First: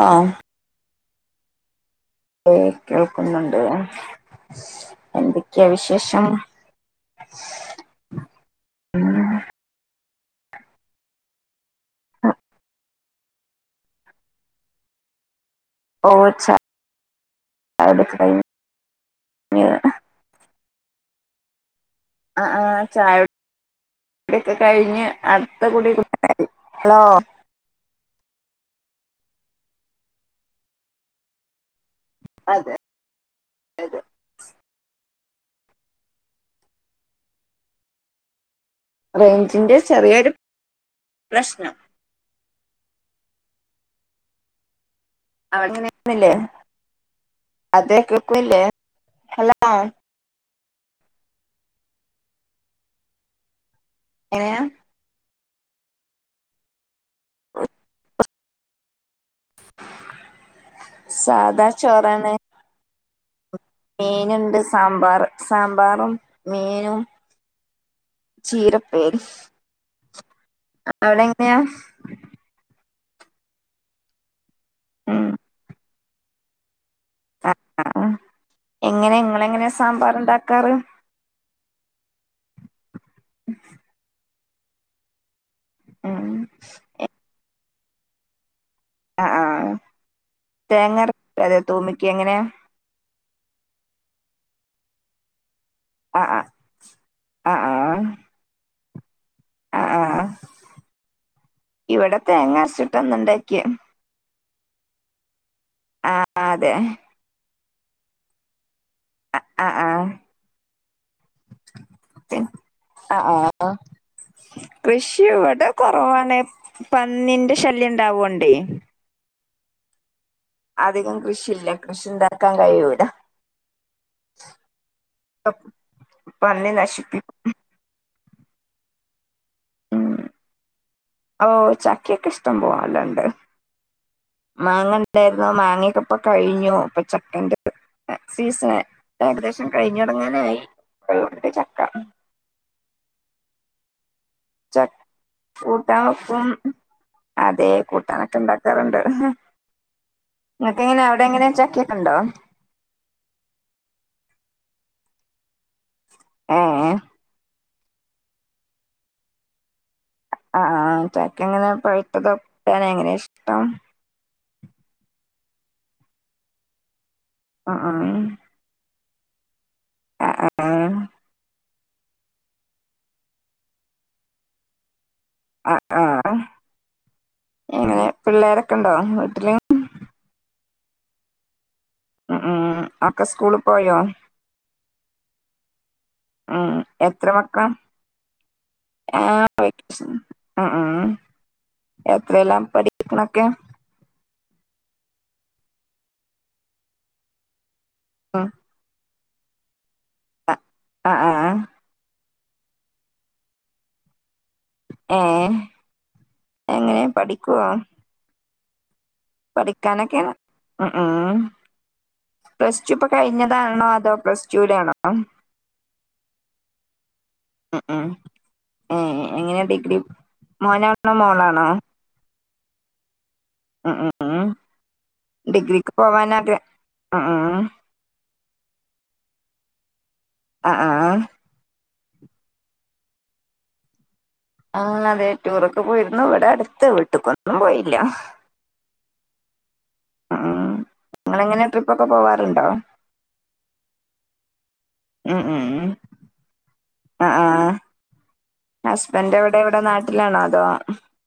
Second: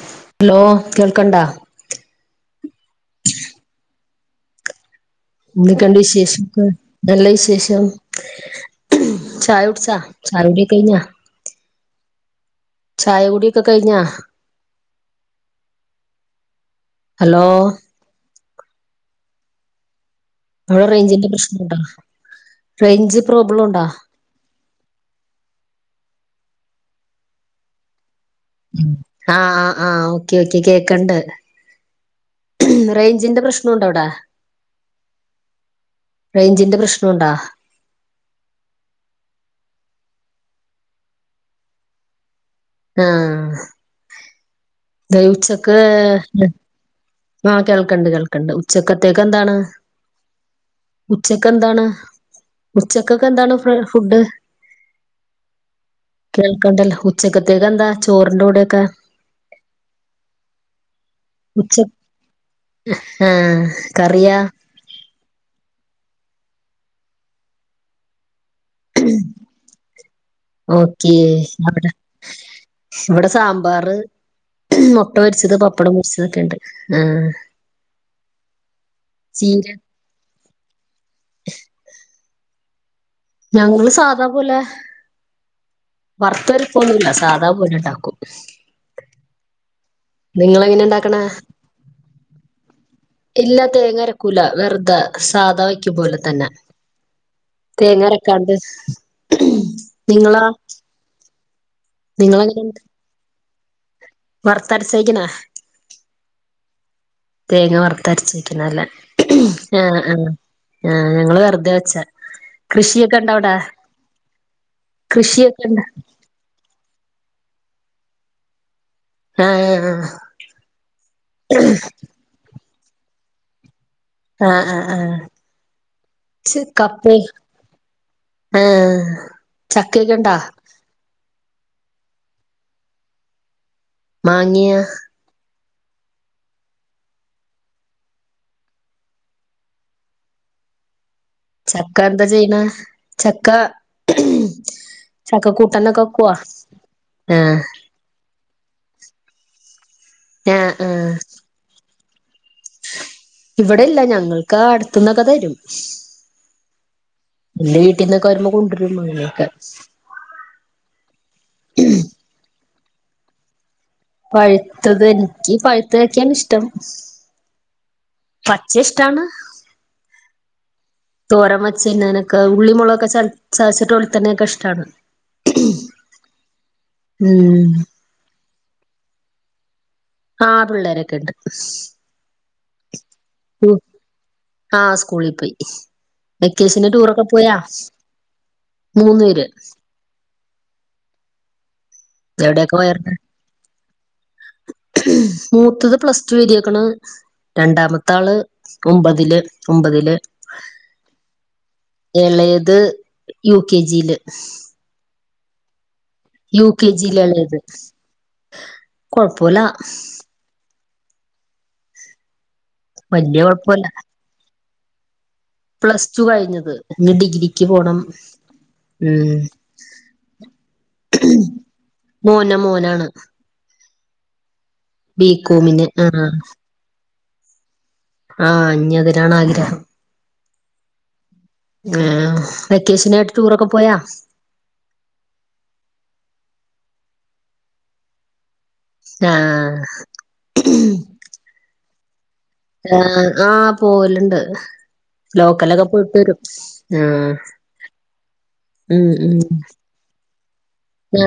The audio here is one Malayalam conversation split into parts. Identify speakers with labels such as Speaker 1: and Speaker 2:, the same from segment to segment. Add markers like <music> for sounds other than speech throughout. Speaker 1: ആ
Speaker 2: കേൾക്ണ്ട
Speaker 1: ഏ കേൾക്കുന്നുണ്ട്
Speaker 2: എന്തെകണ്ട വിശേഷം, നല്ല വിശേഷം, ചായ കുടിച്ചാ ചായ കുടി കൈഞ്ഞ ചായ കൂടിയൊക്കെ കഴിഞ്ഞാ
Speaker 1: ഓ ച്ച
Speaker 2: ഹലോ
Speaker 1: <unintelligible>
Speaker 2: വിടെ റേഞ്ചിന്റെ പ്രശ്നണ്ടോ
Speaker 1: ആ ആ
Speaker 2: റേഞ്ച് പ്രോബ്ലം ഉണ്ടോ
Speaker 1: ചായകുടിക്കെ കഴിഞ്ഞ് അടുത്ത കുടി കുടി ഹലോ
Speaker 2: ആ ആ ആഹ് ഓക്കെ ഓക്കെ കേക്കണ്ട്
Speaker 1: അതെ
Speaker 2: റേഞ്ചിന്റെ പ്രശ്നണ്ടോ
Speaker 1: അതെ
Speaker 2: അവിടെ റേഞ്ചിന്റെ പ്രശ്നണ്ടാ
Speaker 1: റേഞ്ചിന്റെ ചെറിയൊരു പ്രശ്നം
Speaker 2: ആഹ
Speaker 1: അവിടെ
Speaker 2: ദയചക്ക്
Speaker 1: എങ്ങനെയാന്നില്ലേ
Speaker 2: ആ
Speaker 1: അതെ
Speaker 2: കേൾക്കണ്ട് കേൾക്കണ്ട്
Speaker 1: കേൾക്കുന്നില്ലേ
Speaker 2: ഉച്ചക്കത്തേക്ക് എന്താണ്
Speaker 1: ഹലോ
Speaker 2: ഉച്ചക്ക് എന്താണ് ഉച്ചക്കൊക്കെ എന്താണ് ഫുഡ്
Speaker 1: എങ്ങനെയാ
Speaker 2: കേൾക്കണ്ടല്ലോ ഉ ച്ചക്കത്തേക്ക്‌ എന്താ ചോർ ർ ന്റെ കൂടോക്കെ
Speaker 1: സാധാ
Speaker 2: ഉച്ച
Speaker 1: ചോറ് <unintelligible>
Speaker 2: ആഹ്
Speaker 1: മീൻ
Speaker 2: കറിയാ
Speaker 1: ഉണ്ട് സാമ്പാറ് സാമ്പാറും മീനും ചീരപ്പേരി
Speaker 2: ഓക്കേ.
Speaker 1: അവിടെ എങ്ങനെയാ
Speaker 2: അവിടെ ഇവിടെ സാമ്പാറ് മുട്ട
Speaker 1: ഉം
Speaker 2: പൊരിച്ചത് പപ്പടം <unintelligible> ക്കേണ്ട്
Speaker 1: ആ എങ്ങനെ നിങ്ങള്
Speaker 2: ചീര
Speaker 1: എങ്ങനെയ സാമ്പാർണ്ടാ ക്കാറ്
Speaker 2: ഞങ്ങള് സാദാ പോലെ
Speaker 1: ഉം
Speaker 2: വാർത്തരിപ് ഒന്നുല്ല സാധാ പോലാണ് ണ്ടാക്കു
Speaker 1: ആ ആ തേങ്ങർ
Speaker 2: ഉണ്ടാക്കണെ?
Speaker 1: ക്കാതെ തൂമിക്ക എങ്ങനെയാ
Speaker 2: ഇല്ലാ തേങ്ങരക്കൂല വെറുതെ സാധ വെയ് ക്കും പോലെ
Speaker 1: ആ ആ
Speaker 2: തന്നെ
Speaker 1: ആ ആ
Speaker 2: തേങ്ങരക്കാണ്ട്
Speaker 1: ആ ആ
Speaker 2: നിങ്ങളൊ
Speaker 1: ഇവിടെ തേങ്ങാരിച്ചിട്ടന്നുണ്ട് കെ
Speaker 2: വർത്തരച്ച വയ്ക്കണേ
Speaker 1: ആ ആ അതെ
Speaker 2: തേങ്ങ വറുത്തരച്ച് വക്കുന്നത്തല്ലേ ആ ആ ആ
Speaker 1: ആ
Speaker 2: ഉണ്ടോ
Speaker 1: ആ
Speaker 2: അവിടെ?
Speaker 1: ആ കൃഷി
Speaker 2: കൃഷിയൊക്കെ
Speaker 1: ഇവിടെ
Speaker 2: ഉണ്ടോ?
Speaker 1: കുറവാണ് പന്നിന്റെ ശല്യംണ്ടാവോണ്ടേ
Speaker 2: ആ
Speaker 1: അധികം കൃഷില്ല കൃഷി ഉണ്ടാക്കാൻ കഴിയൂ ല
Speaker 2: ആ ആ ആ ച്ച്
Speaker 1: പന്നി
Speaker 2: കപ്പേ
Speaker 1: നശിപ്പിക്കും
Speaker 2: ആ
Speaker 1: ഉം ഓ ചക്കയൊക്കെ ഇഷ്ടം പോലെ <unintelligible>
Speaker 2: മാങ്ങിയ
Speaker 1: മാങ്ങണ്ടായിരുന്നോ മങ്ങേൻ ഇപ്പൊ കഴിഞ്ഞു ഇപ്പൊ ചക്കന്റെ സീസൺ ഏകദേശം കഴിഞടങ്ങാനയി
Speaker 2: ചക്ക എന്താ ചെയ്യണ് ചക്ക
Speaker 1: ച
Speaker 2: ചക്ക കൂട്ടാനൊക്കെ
Speaker 1: കൂട്ടാൻ
Speaker 2: വെക്കുവോ
Speaker 1: വെക്കും
Speaker 2: ആഹ്
Speaker 1: അതെ കൂട്ടാനൊക്കെ ഉണ്ടാക്കാറുണ്ട്
Speaker 2: ആഹ്
Speaker 1: ഇങ്ങക്കെങ്ങനെ
Speaker 2: ആഹ്
Speaker 1: അവിടെ എങ്ങനെ ചക്കെ ണ്ടോ
Speaker 2: ഇവിടെ ഇല്ല ഞങ്ങൾക്ക് അടുത്തുന്നക്ക തരും
Speaker 1: ആ ആ
Speaker 2: എന്റെ വീട്ടിൽന്നൊക്കെ വരുമ്പോ കൊണ്ടുരും അങനെയൊകെ
Speaker 1: ആ ആ ചക്കെ എങ്ങനെ പഴുത്തത നിക്ക അങ്ങനെ ഇഷ്ടം
Speaker 2: പഴുത്തത് എനിക്ക് പഴുത്തതൊക്കെയാണ് ഇഷ്ടം
Speaker 1: ആ ആ
Speaker 2: ട്ടാണ് തോരമതി ചിന്ന നൊക്ക ഉള്ളിമൊളകൊക്കെ ചാച്ച്ട്ട് ഓൽത്തന്നെക്കെ ഇഷ്ടണോ
Speaker 1: ആ ആ
Speaker 2: ഉം
Speaker 1: ങ്ങ പിള്ളേര ക്കണ്ടോ വീട്ടിലും
Speaker 2: ആ പിള്ളേരൊക്കെ ഉണ്ട്
Speaker 1: ഉം ഉം ആ ഒക്കെ സ്കൂളിൽ പോയോ
Speaker 2: ആഹ് സ്കൂളിൽ പോയി വെക്കേഷന് ടൂറൊക്കെ
Speaker 1: എത്ര
Speaker 2: പോയാ
Speaker 1: മക്ക
Speaker 2: മൂന്ന് പേര്
Speaker 1: <unintelligible> ഉം ഉം എത്രയല്ലാം
Speaker 2: എവിടെയൊക്കെ പോയാരുന്നു
Speaker 1: പഠിക്കണൊക്കെ
Speaker 2: മൂത്തത് പ്ലസ് ടു എഴുതിക്കണേ രണ്ടാമ ത്താള് ഒമ്പതില് ഒമ്പതില്
Speaker 1: അ ആ ആ
Speaker 2: ഏളയത് യു കെ ജിയില്
Speaker 1: ഏ
Speaker 2: യു കെ
Speaker 1: എങ്ങനെ
Speaker 2: ജി ല് എളത്
Speaker 1: പഠിക്കുവോ
Speaker 2: കൊഴപ്പോല
Speaker 1: പഠിക്കാനൊക്കെ ഉം ഉം പ്ലസ് ടു ഇപ്പൊ
Speaker 2: വല്യ കൊഴപ്പല്ല
Speaker 1: കഴിഞ്ഞതാണോ അതോ പ്ലസ് <unintelligible>
Speaker 2: പ്ലസ് ടു കഴിഞ്ഞത് ഞ്ഞി ഡിഗ്രിക്ക്
Speaker 1: ഉം
Speaker 2: പോണം.
Speaker 1: ഉം ഏ എങ്ങനെ ഡിഗ്രി മോനാണോ
Speaker 2: മ്
Speaker 1: മോളാണോ
Speaker 2: മോന് മോനാണ്.
Speaker 1: മ് മ് മ്ഹ്
Speaker 2: ബികോമിന് ആഹ്
Speaker 1: ഉ ഊം
Speaker 2: ആ ഞ്ഞി അതിനാണ് ആഗ്രഹം.
Speaker 1: അ ആഹ്
Speaker 2: ആഹ് വെക്കേഷനായിട്ട് ടൂറൊക്കെ പോയാ
Speaker 1: ആഹ് അതെ ടൂറൊക്കെ പോയിരുന്നു ഇവിടെ അടുത്ത് വീട്ട്ക്കൊന്നും പോയില്ല
Speaker 2: ആഹ്
Speaker 1: ഉം <unintelligible>
Speaker 2: ആഹ് ആഹ് പോവല്ണ്ട്.
Speaker 1: ഉം ഉം
Speaker 2: ലോക്കലൊക്കെ പോയിട്ട് വരും
Speaker 1: ആ
Speaker 2: ആഹ്
Speaker 1: ആ
Speaker 2: മ് മ്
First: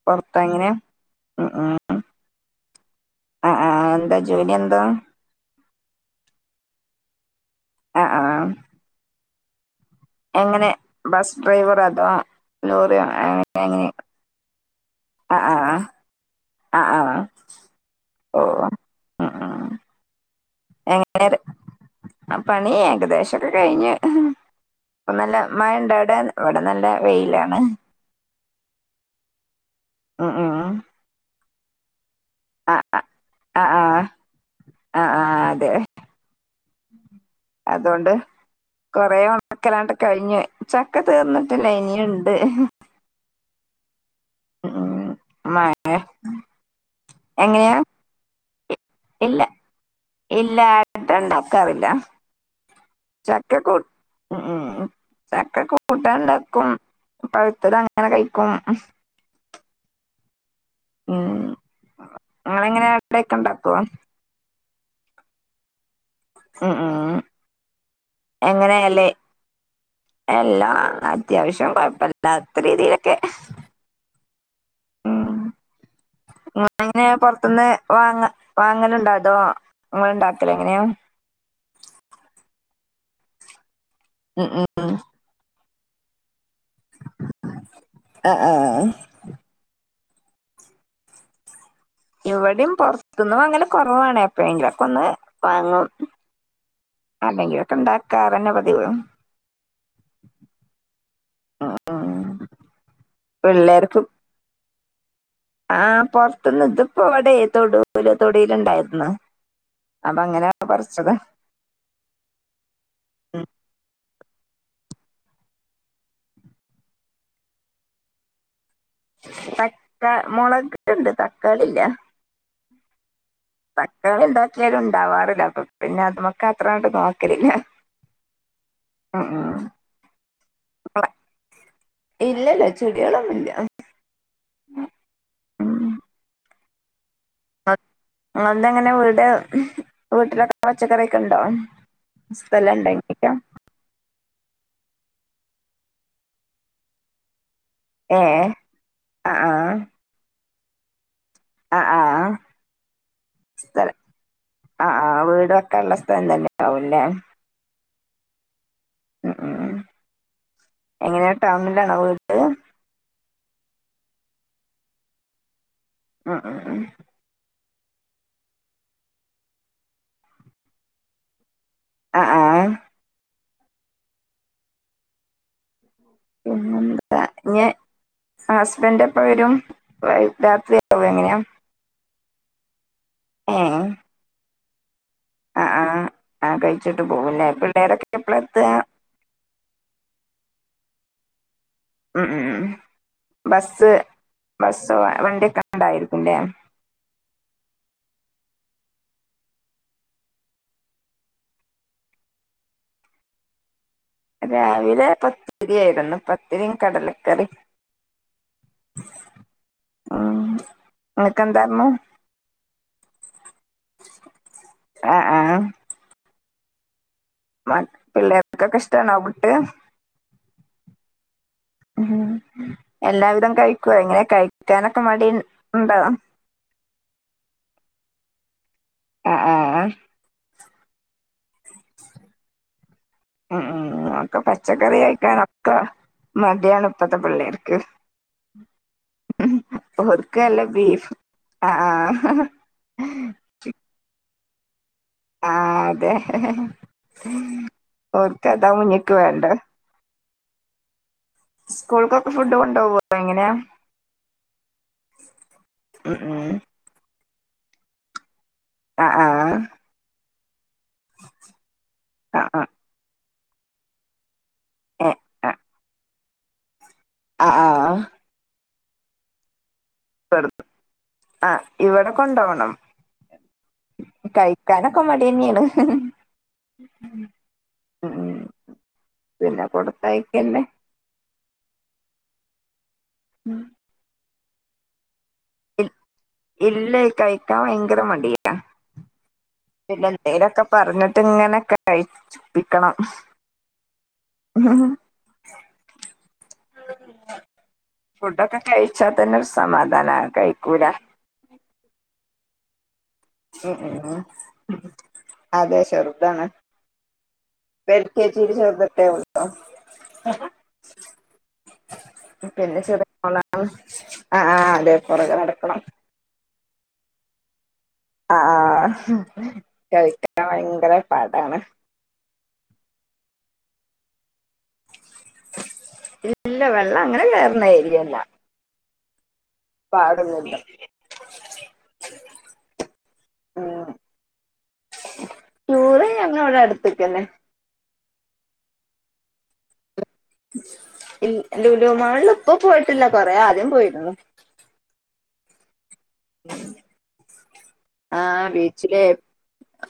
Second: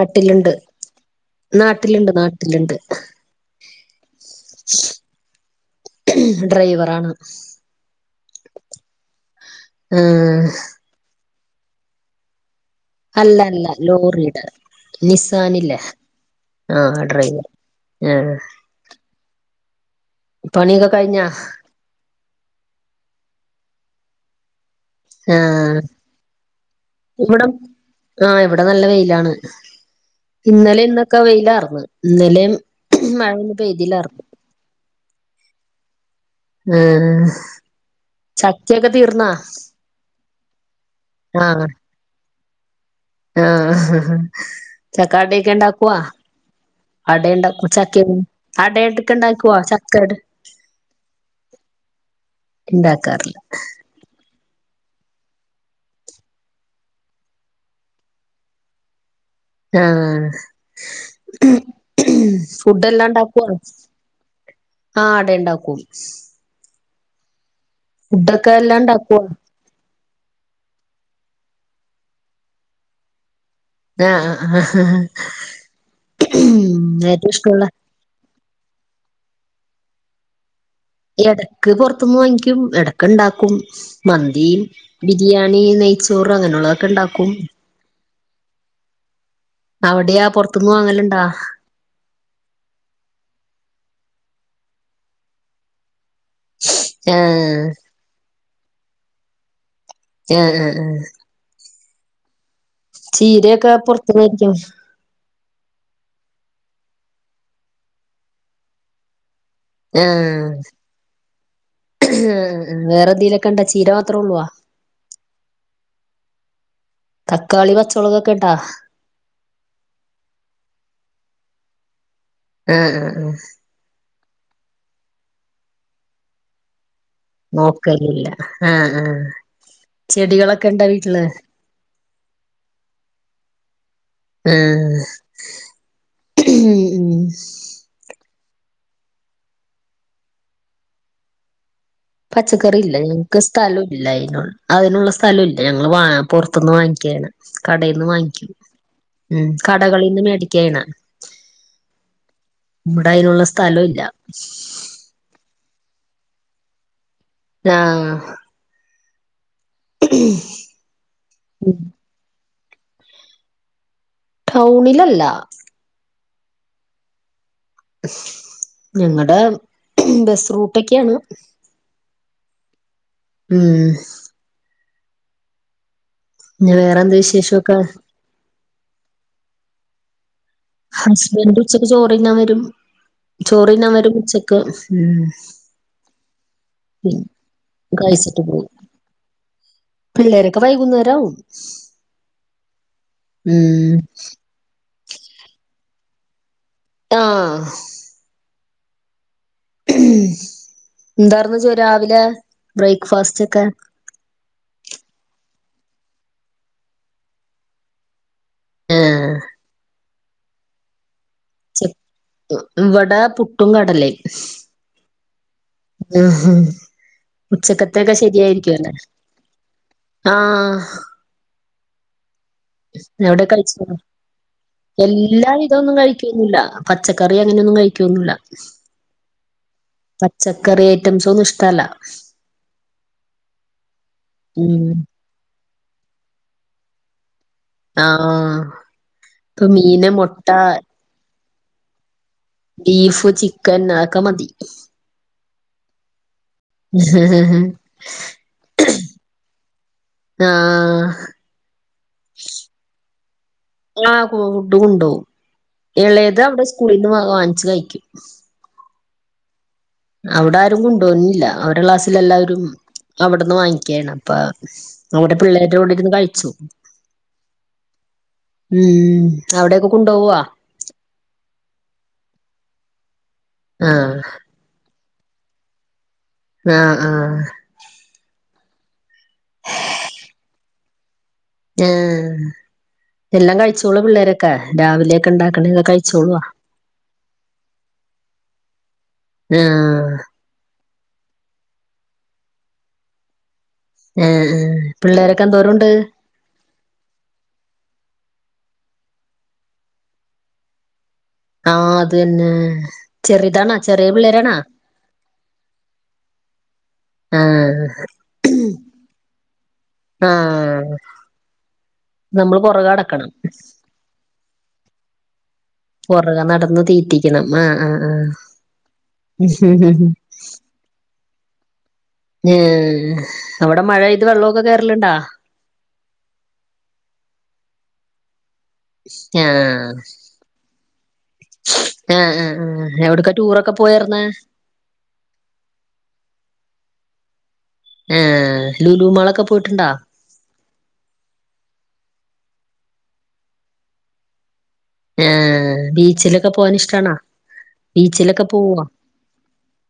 Speaker 1: പൊറത്താ ഇങ്ങനെ മ്ഹ് മ്ഹ്
Speaker 2: നാട്ടിലുണ്ട് നാട്ടിലുണ്ട്
Speaker 1: ആഹ് ആഹ് എന്താ ജോലി എന്താ
Speaker 2: ഡ്രൈവറാണ്
Speaker 1: ആഹ് ആഹ്
Speaker 2: ആഹ്
Speaker 1: എങ്ങനെ ബസ് ഡ്രൈവറോ അതോ ലോറിയോ
Speaker 2: അല്ല അല്ല
Speaker 1: അങ്ങനെ
Speaker 2: ലോറീടെ
Speaker 1: ആ ആ
Speaker 2: നിസാനില്ലേ ആഹ് ഡ്രൈവറ് ആഹ്
Speaker 1: ഓ ഉം ഉം
Speaker 2: പണിയൊക്കെ കഴിഞ്ഞാ
Speaker 1: എങ്ങനെ പണി ഏകദേശൊക്കെ കഴിഞ്ഞ് ഇപ്പ നല്ല മഴ
Speaker 2: ആഹ്
Speaker 1: ഇണ്ടവടെ ഇവടെ നല്ല വെയ്ലാണ്
Speaker 2: ടെ നല്ല വെയ്ലാണ്
Speaker 1: ഉം
Speaker 2: ഇന്നലേ ഇന്നൊക്കെ വെയിലർ ഇന്നലേം
Speaker 1: ആഹ്
Speaker 2: മഴയൊന്നും
Speaker 1: ആഹ് ആഹ് ആഹ്
Speaker 2: പോയ്‌തില്ലാർന്നു
Speaker 1: ആഹ് ആഹ് അതെ
Speaker 2: ആഹ്
Speaker 1: അതുകൊണ്ട്
Speaker 2: ചക്കൊക്കെ
Speaker 1: കൊറേ
Speaker 2: തീർന്നാ
Speaker 1: ഉണക്കലാണ്ട് കഴിഞ്ഞ് ചക്ക തീർന്നിട്ട് ലൈനിയുണ അത്
Speaker 2: ആ ചക്ക അടക്കെ
Speaker 1: മഴ
Speaker 2: ഇണ്ടാക്കവാ അടുണ്ടാക്ക
Speaker 1: എങ്ങനെയാ
Speaker 2: ചക്ക
Speaker 1: ഇ-
Speaker 2: അടടക്ക
Speaker 1: ഇല്ല
Speaker 2: ഇണ്ടാക്കുവ ചക്കട്
Speaker 1: ഇല്ല അട ഉണ്ടാക്കാറില്ല
Speaker 2: ഇണ്ടാക്കാറില്ല
Speaker 1: ഉ ചക്ക കൂട്ടാൻ ഉണ്ടാക്കും പഴുത്തട അങ്ങനെ കഴിക്കും
Speaker 2: ആ
Speaker 1: ഉം
Speaker 2: ഫുഡ
Speaker 1: നിങ്ങളെങ്ങനെ അടയൊക്കെ
Speaker 2: എല്ലാണ്ടാക്കുവോ
Speaker 1: ഉണ്ടാക്കുവോ
Speaker 2: ആ അട ഉണ്ടാക്കൂ
Speaker 1: ആ ആ
Speaker 2: ഫുഡൊക്കെ എല്ലാം ഉണ്ടാക്കുവ
Speaker 1: എല്ലാ അത്യാവശ്യം കൊഴപ്പല്ലാത്ത രീതിയിലൊക്കെ
Speaker 2: ആ ആ
Speaker 1: ഉം അങ്ങനെ
Speaker 2: ഏറ്റവും ഇഷ്ടമുള്ള
Speaker 1: പൊറത്തുന്ന് നിങ്ങ ഉണ്ടാക്കല്ല എങ്ങനെയോ
Speaker 2: ഇടക്ക് പു റത്തുനിന്ന് വാങ്ങിക്കും ഇടക്ക് ഇണ്ടാക്കും മന്തി
Speaker 1: ഉം ഉം
Speaker 2: ബിരിയാണി നെയ്ച്ചോർ അങ്ങനെ ഉള്ളൊക്കെ ഇണ്ടാക്കും
Speaker 1: ആഹ് ആഹ്
Speaker 2: അവിടെയാ പുറത്തന്നും വാങ്ങലുണ്ടാ
Speaker 1: ഇവിടെയും പൊറത്തുന്ന് വാങ്ങലു കുറവാണ എപ്പഴെങ്കിലുക്കെ ഒന്ന് വാങ്ങും
Speaker 2: ആഹ്
Speaker 1: അല്ലെങ്കിലൊക്കെ ഉണ്ടാക്കാറന്നെ <inaudible>
Speaker 2: ആ ആ ആ
Speaker 1: ആ ആ
Speaker 2: ചീരയൊക്കെ പുറത്തുന്നായിരിക്കും
Speaker 1: ആഹ് പുറത്തുന്ന് ഇതിപ്പോഅവിടെ തൊടുല് തൊടലുണ്ടായിരുന്നു അപ്പൊ അങ്ങനെയണ പറിച്ചത്
Speaker 2: ഉ വേറെ എന്തെങ്കലൊക്കെ ഇണ്ട ചീര മാത്രമേ ഉള്ളുവ തക്കാളി പച്ചളകൊക്കെണ്ടാ
Speaker 1: തക്കാ മുളകട്ടുണ്ട് തക്കാളില്ല
Speaker 2: ഉം ഉ ഉ
Speaker 1: പ എന്തുണ്ടാക്കിയാലും ഉണ്ടാവാറില്ല അപ്പൊ പിന്നെ അത് മക്ക അത്രമായിട്ട് നോ
Speaker 2: നോക്കലല്ല ആ ആ
Speaker 1: ഉം ഉം
Speaker 2: ചെടികളൊക്കെ ഇണ്ടാ വീട്ടില്
Speaker 1: ഇല്ലല്ല ചെടികളൊന്ന ഇല്ല
Speaker 2: ആഹ് ഉം
Speaker 1: <unintelligible> എങ്ങനാ വീട് വീട്ടിലൊക്കെ പച്ചക്കറിയൊക്കെ ഉണ്ടോ സ്ഥലം
Speaker 2: പച്ചക്കറി ഇല്ല
Speaker 1: ഉണ്ടെങ്കിലോ
Speaker 2: ഞങ്ങക്ക് സ്ഥലോം ഇല്ല അതിനുള്ള അതിനുള്ള സ്ഥലം ഇല്ല ഞങ്ങള് വാ പുറത്തുന്ന് വാങ്ങിക്കാ ചെയ്യണേ. കടയിന്ന്
Speaker 1: ഏ
Speaker 2: വാങ്ങിക്കും.
Speaker 1: ആ
Speaker 2: ഉം
Speaker 1: ആ
Speaker 2: കടകളിൽന്ന് മേടി ക്കെണ്
Speaker 1: ആ ആ
Speaker 2: ഇവിടെ അതിനുള്ള സ്ഥലം ഇല്ല.
Speaker 1: ഇപ്പ എല്ലാം തന്നെ ആവുല്ലേ.
Speaker 2: ആ
Speaker 1: ഉം എങ്ങനെയാ ടൗണിലാണോ വീട്?
Speaker 2: ടൗണിലല്ല
Speaker 1: ഉം ഉം ഉം
Speaker 2: ഞങ്ങടെ ബസ് റൂട്ടൊക്കെയാണ്.
Speaker 1: ആ ആ
Speaker 2: ഉം
Speaker 1: പിന്നെ
Speaker 2: വേറെന്ത്
Speaker 1: എന്താ ഞ്ഞെ
Speaker 2: വിശേഷൊക്കെ
Speaker 1: ഹസ്ബന്റെപ്പവരു <unintelligible>
Speaker 2: ഹസ്ബെന്റ് ഉച്ചക്ക് ചോറ് തിന്നാൻ വരും. ചോറിന്നാൻ വരും ഉച്ച ക്ക്
Speaker 1: അ ആ ആ അ കഴിച്ചിട്ട്
Speaker 2: ഉം
Speaker 1: പോവല്ലെ പിള്ളേരൊക്കെ എപ്പളാ
Speaker 2: കഴിച്ചിട്ട്
Speaker 1: എത്തുക?
Speaker 2: ക്കെ വൈകുന്നേരാവും
Speaker 1: ബസ്
Speaker 2: ഉം
Speaker 1: ബസ് സോ വണ്ടിയൊക്കെ ഉണ്ടായിരിക്കും ല്ലേ?
Speaker 2: ആ എന്താര്ന്നു ചോ രാവിലെ ബ്രേക്ക് ഫാസ്റ്റൊക്കെ?
Speaker 1: രാവിലെ പത്തിരിയായിരുന്നു പത്തിരിയും കടലക്കറിയും.
Speaker 2: ആ
Speaker 1: ആ നിനക്ക് എന്താർന്നു?
Speaker 2: ഇവട പു ട്ടും കടലെയും.
Speaker 1: ആ ആ
Speaker 2: ഉം
Speaker 1: പിള്ളേർക്കൊക്കെ ഇഷ്ട്ടാണോ പുട്ട്?
Speaker 2: ആ
Speaker 1: ആ
Speaker 2: എവിടെ കഴിച്ച
Speaker 1: കഴിക്കാനൊക്കെ മടി
Speaker 2: എല്ലാവിധവൊന്നും
Speaker 1: ഉണ്ടോ
Speaker 2: കഴിക്കൊന്നുല്ല പച്ചക്കറി അങ്ങനെയൊന്നും കഴി ന്നുല്ല.
Speaker 1: ആ ആ
Speaker 2: പച്ച കറ ഐറ്റംസോന്ന ഇഷ്ടല്ല
Speaker 1: ഉം ഉം അക്കെ
Speaker 2: ഉം
Speaker 1: പച്ചക്കറി കഴിക്കാന മടിയാണഇപ്പത്തെപിള്ളേർക്ക
Speaker 2: ആ ഇപ്പൊ മീന
Speaker 1: ഓർക്ക്
Speaker 2: മുട്ട
Speaker 1: വല്ല ബീഫ് ആ ആ
Speaker 2: ബീഫ് ചിക്കൻ അതക്കെ മതി അ
Speaker 1: ആ അതെ ഓർക്കഥാ മഞ്ഞക്ക് വേണ്ട
Speaker 2: ആ
Speaker 1: സ്കൂൾക്കൊക്കെ ഫുഡ് കൊണ്ടോ എങ്ങനെയാ
Speaker 2: ണ്ടോവും
Speaker 1: ഉം
Speaker 2: ഇളയത്
Speaker 1: ഉം
Speaker 2: അവിടെ സ്കൂളിൽ നിന്ന് വ വാങ്ങിച്ച് കഴിക്കും
Speaker 1: ആ ആ
Speaker 2: അവിടെ കൊണ്ട പോന്നില്ല അവരുടെ ക്ലാസ്സൽ
Speaker 1: ആഹ്
Speaker 2: എല്ലാവരും
Speaker 1: ആഹ്
Speaker 2: അവിടുന്ന് വാങ്ങിക്കാണ് അപ്പ അവിടെ പിള്ളേരുടെഡിരുന്ന കഴി ച്ചു
Speaker 1: ആ ആ
Speaker 2: ഉം അവിടെ
Speaker 1: <unintelligible> ആ ഇവിടെ കൊണ്ടകണം
Speaker 2: ആഹ്
Speaker 1: കഴിക്കാന മടി തന്നെയാണ്
Speaker 2: ആഹ് ആഹ്
Speaker 1: ഉം ഉം പിന്നെ കൊടുത്തായിക്കന്നെ
Speaker 2: ആ എല്ലാം കഴിച്ചോള പിള്ളേര ക്ക രാവിലെ
Speaker 1: ഇ ഇല്ല കഴിക്കാ ഭയങ്കര മടിയ
Speaker 2: ആഹ്
Speaker 1: പിന്നെ എന്തേലൊക്കെ പറഞ്ഞ ഇങ്ങനെക്കെ കഴിച്ചുപ്പിക്കണം
Speaker 2: ആഏ പിള്ളേരൊക്കെ എന്തോരുണ്ട്
Speaker 1: ഫുഡൊക്കെ കഴിച്ചാൽ തന്നെ ഒരു സമാധാന കഴിക്കൂല
Speaker 2: ആ അത് തന്നെ ചെറിതാണാ
Speaker 1: ഉം
Speaker 2: ചെറിയ
Speaker 1: ഉം
Speaker 2: പിള്ളേരാണോ
Speaker 1: അതെ ചെറുതാണ്
Speaker 2: ആഹ്
Speaker 1: എൽകെജിയിൽ ചേർത്തിട്ടേ ഉള്ളോ
Speaker 2: ആഹ് നമ്മള്
Speaker 1: പിന്നെ
Speaker 2: പുറകെ നടക്കണം
Speaker 1: <unintelligible> അതെ പുറകെ നടക്കണം
Speaker 2: പുറകെ നടന്ന് തീറ്റിക്കണം ആ ആ
Speaker 1: ആ ആ കഴിക്കാൻ ഭയങ്കരെ അ അതാണ്
Speaker 2: ഉം അവിടെ മഴ പെയ്ത് വെള്ളമൊക്കെ കേറലുണ്ടാ
Speaker 1: ഇല്ല വെള്ളം അങ്ങനെ കയറന്ന ഏരിയല്ല
Speaker 2: ഇ ആ
Speaker 1: പാടൊന്നുമില്ല
Speaker 2: ആ ആ ആ എവിടെക്കാ ടൂറൊക്കെ
Speaker 1: ഉം
Speaker 2: പോയാരുന്നേ
Speaker 1: ടൂറ് ഞങ്ങ <unintelligible>
Speaker 2: ആ ലൂലുമാളൊക്കെ പോയിട്ടുണ്ടോ
Speaker 1: ലൂലു മാളില് ഇപ്പൊ പോയിട്ടില്ല കൊറേ ആദ്യം പോയിരുന്നു
Speaker 2: ഏ
Speaker 1: ആ
Speaker 2: ബീച്ചിലൊക്കെ പോവോ
Speaker 1: ബീച്ചില്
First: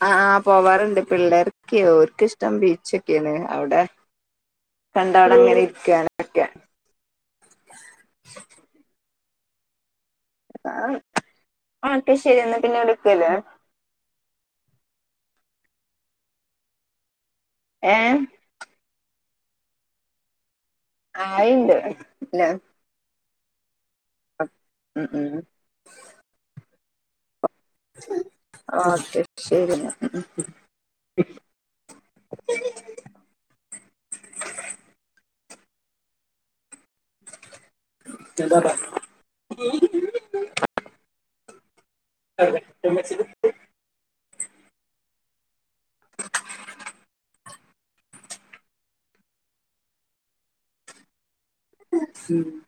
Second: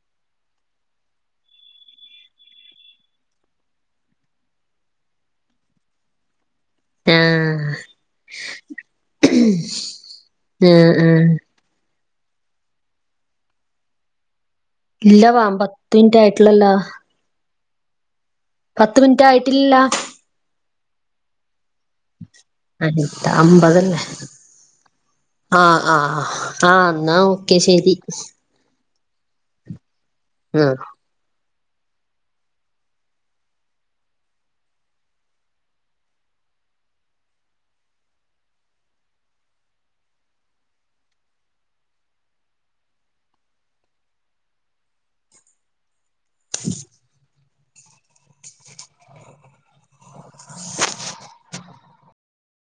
Speaker 1: ആ ആ പോവാറുണ്ട് പിള്ളേർക്ക് ഒക്കെ ഓർക്ക് ഇഷ്ടം ബീച്ചൊക്കെയാണ് അവിടെ കണ്ട അവിടെ അങ്ങനെ ഇരിക്കാനൊക്കെ
Speaker 2: ആ ആ ആ
Speaker 1: എങ്കിൽ ശെരി എന്നാ പിന്നെ വിളിക്കുവല്ലേ
Speaker 2: ഇല്ല വാ പത്ത് മിനിറ്റ് ആയിട്ടുള്ളല്ലോ
Speaker 1: ഏ
Speaker 2: പത്ത് മിനിറ്റ് ആയിട്ടില്ലല്ലോ
Speaker 1: ആയിണ്ട് ഇല്ല
Speaker 2: അമ്പതല്ലേ
Speaker 1: ഉം ഉം
Speaker 2: ആ ആ ആ ആ എന്നാ ശരി
Speaker 1: ആ ഓക്കെ ശരി എന്നാ
Speaker 2: ആ
Speaker 1: <unintelligible> എന്താ <unintelligible>
Speaker 2: <inaudible>
Speaker 1: <inaudible>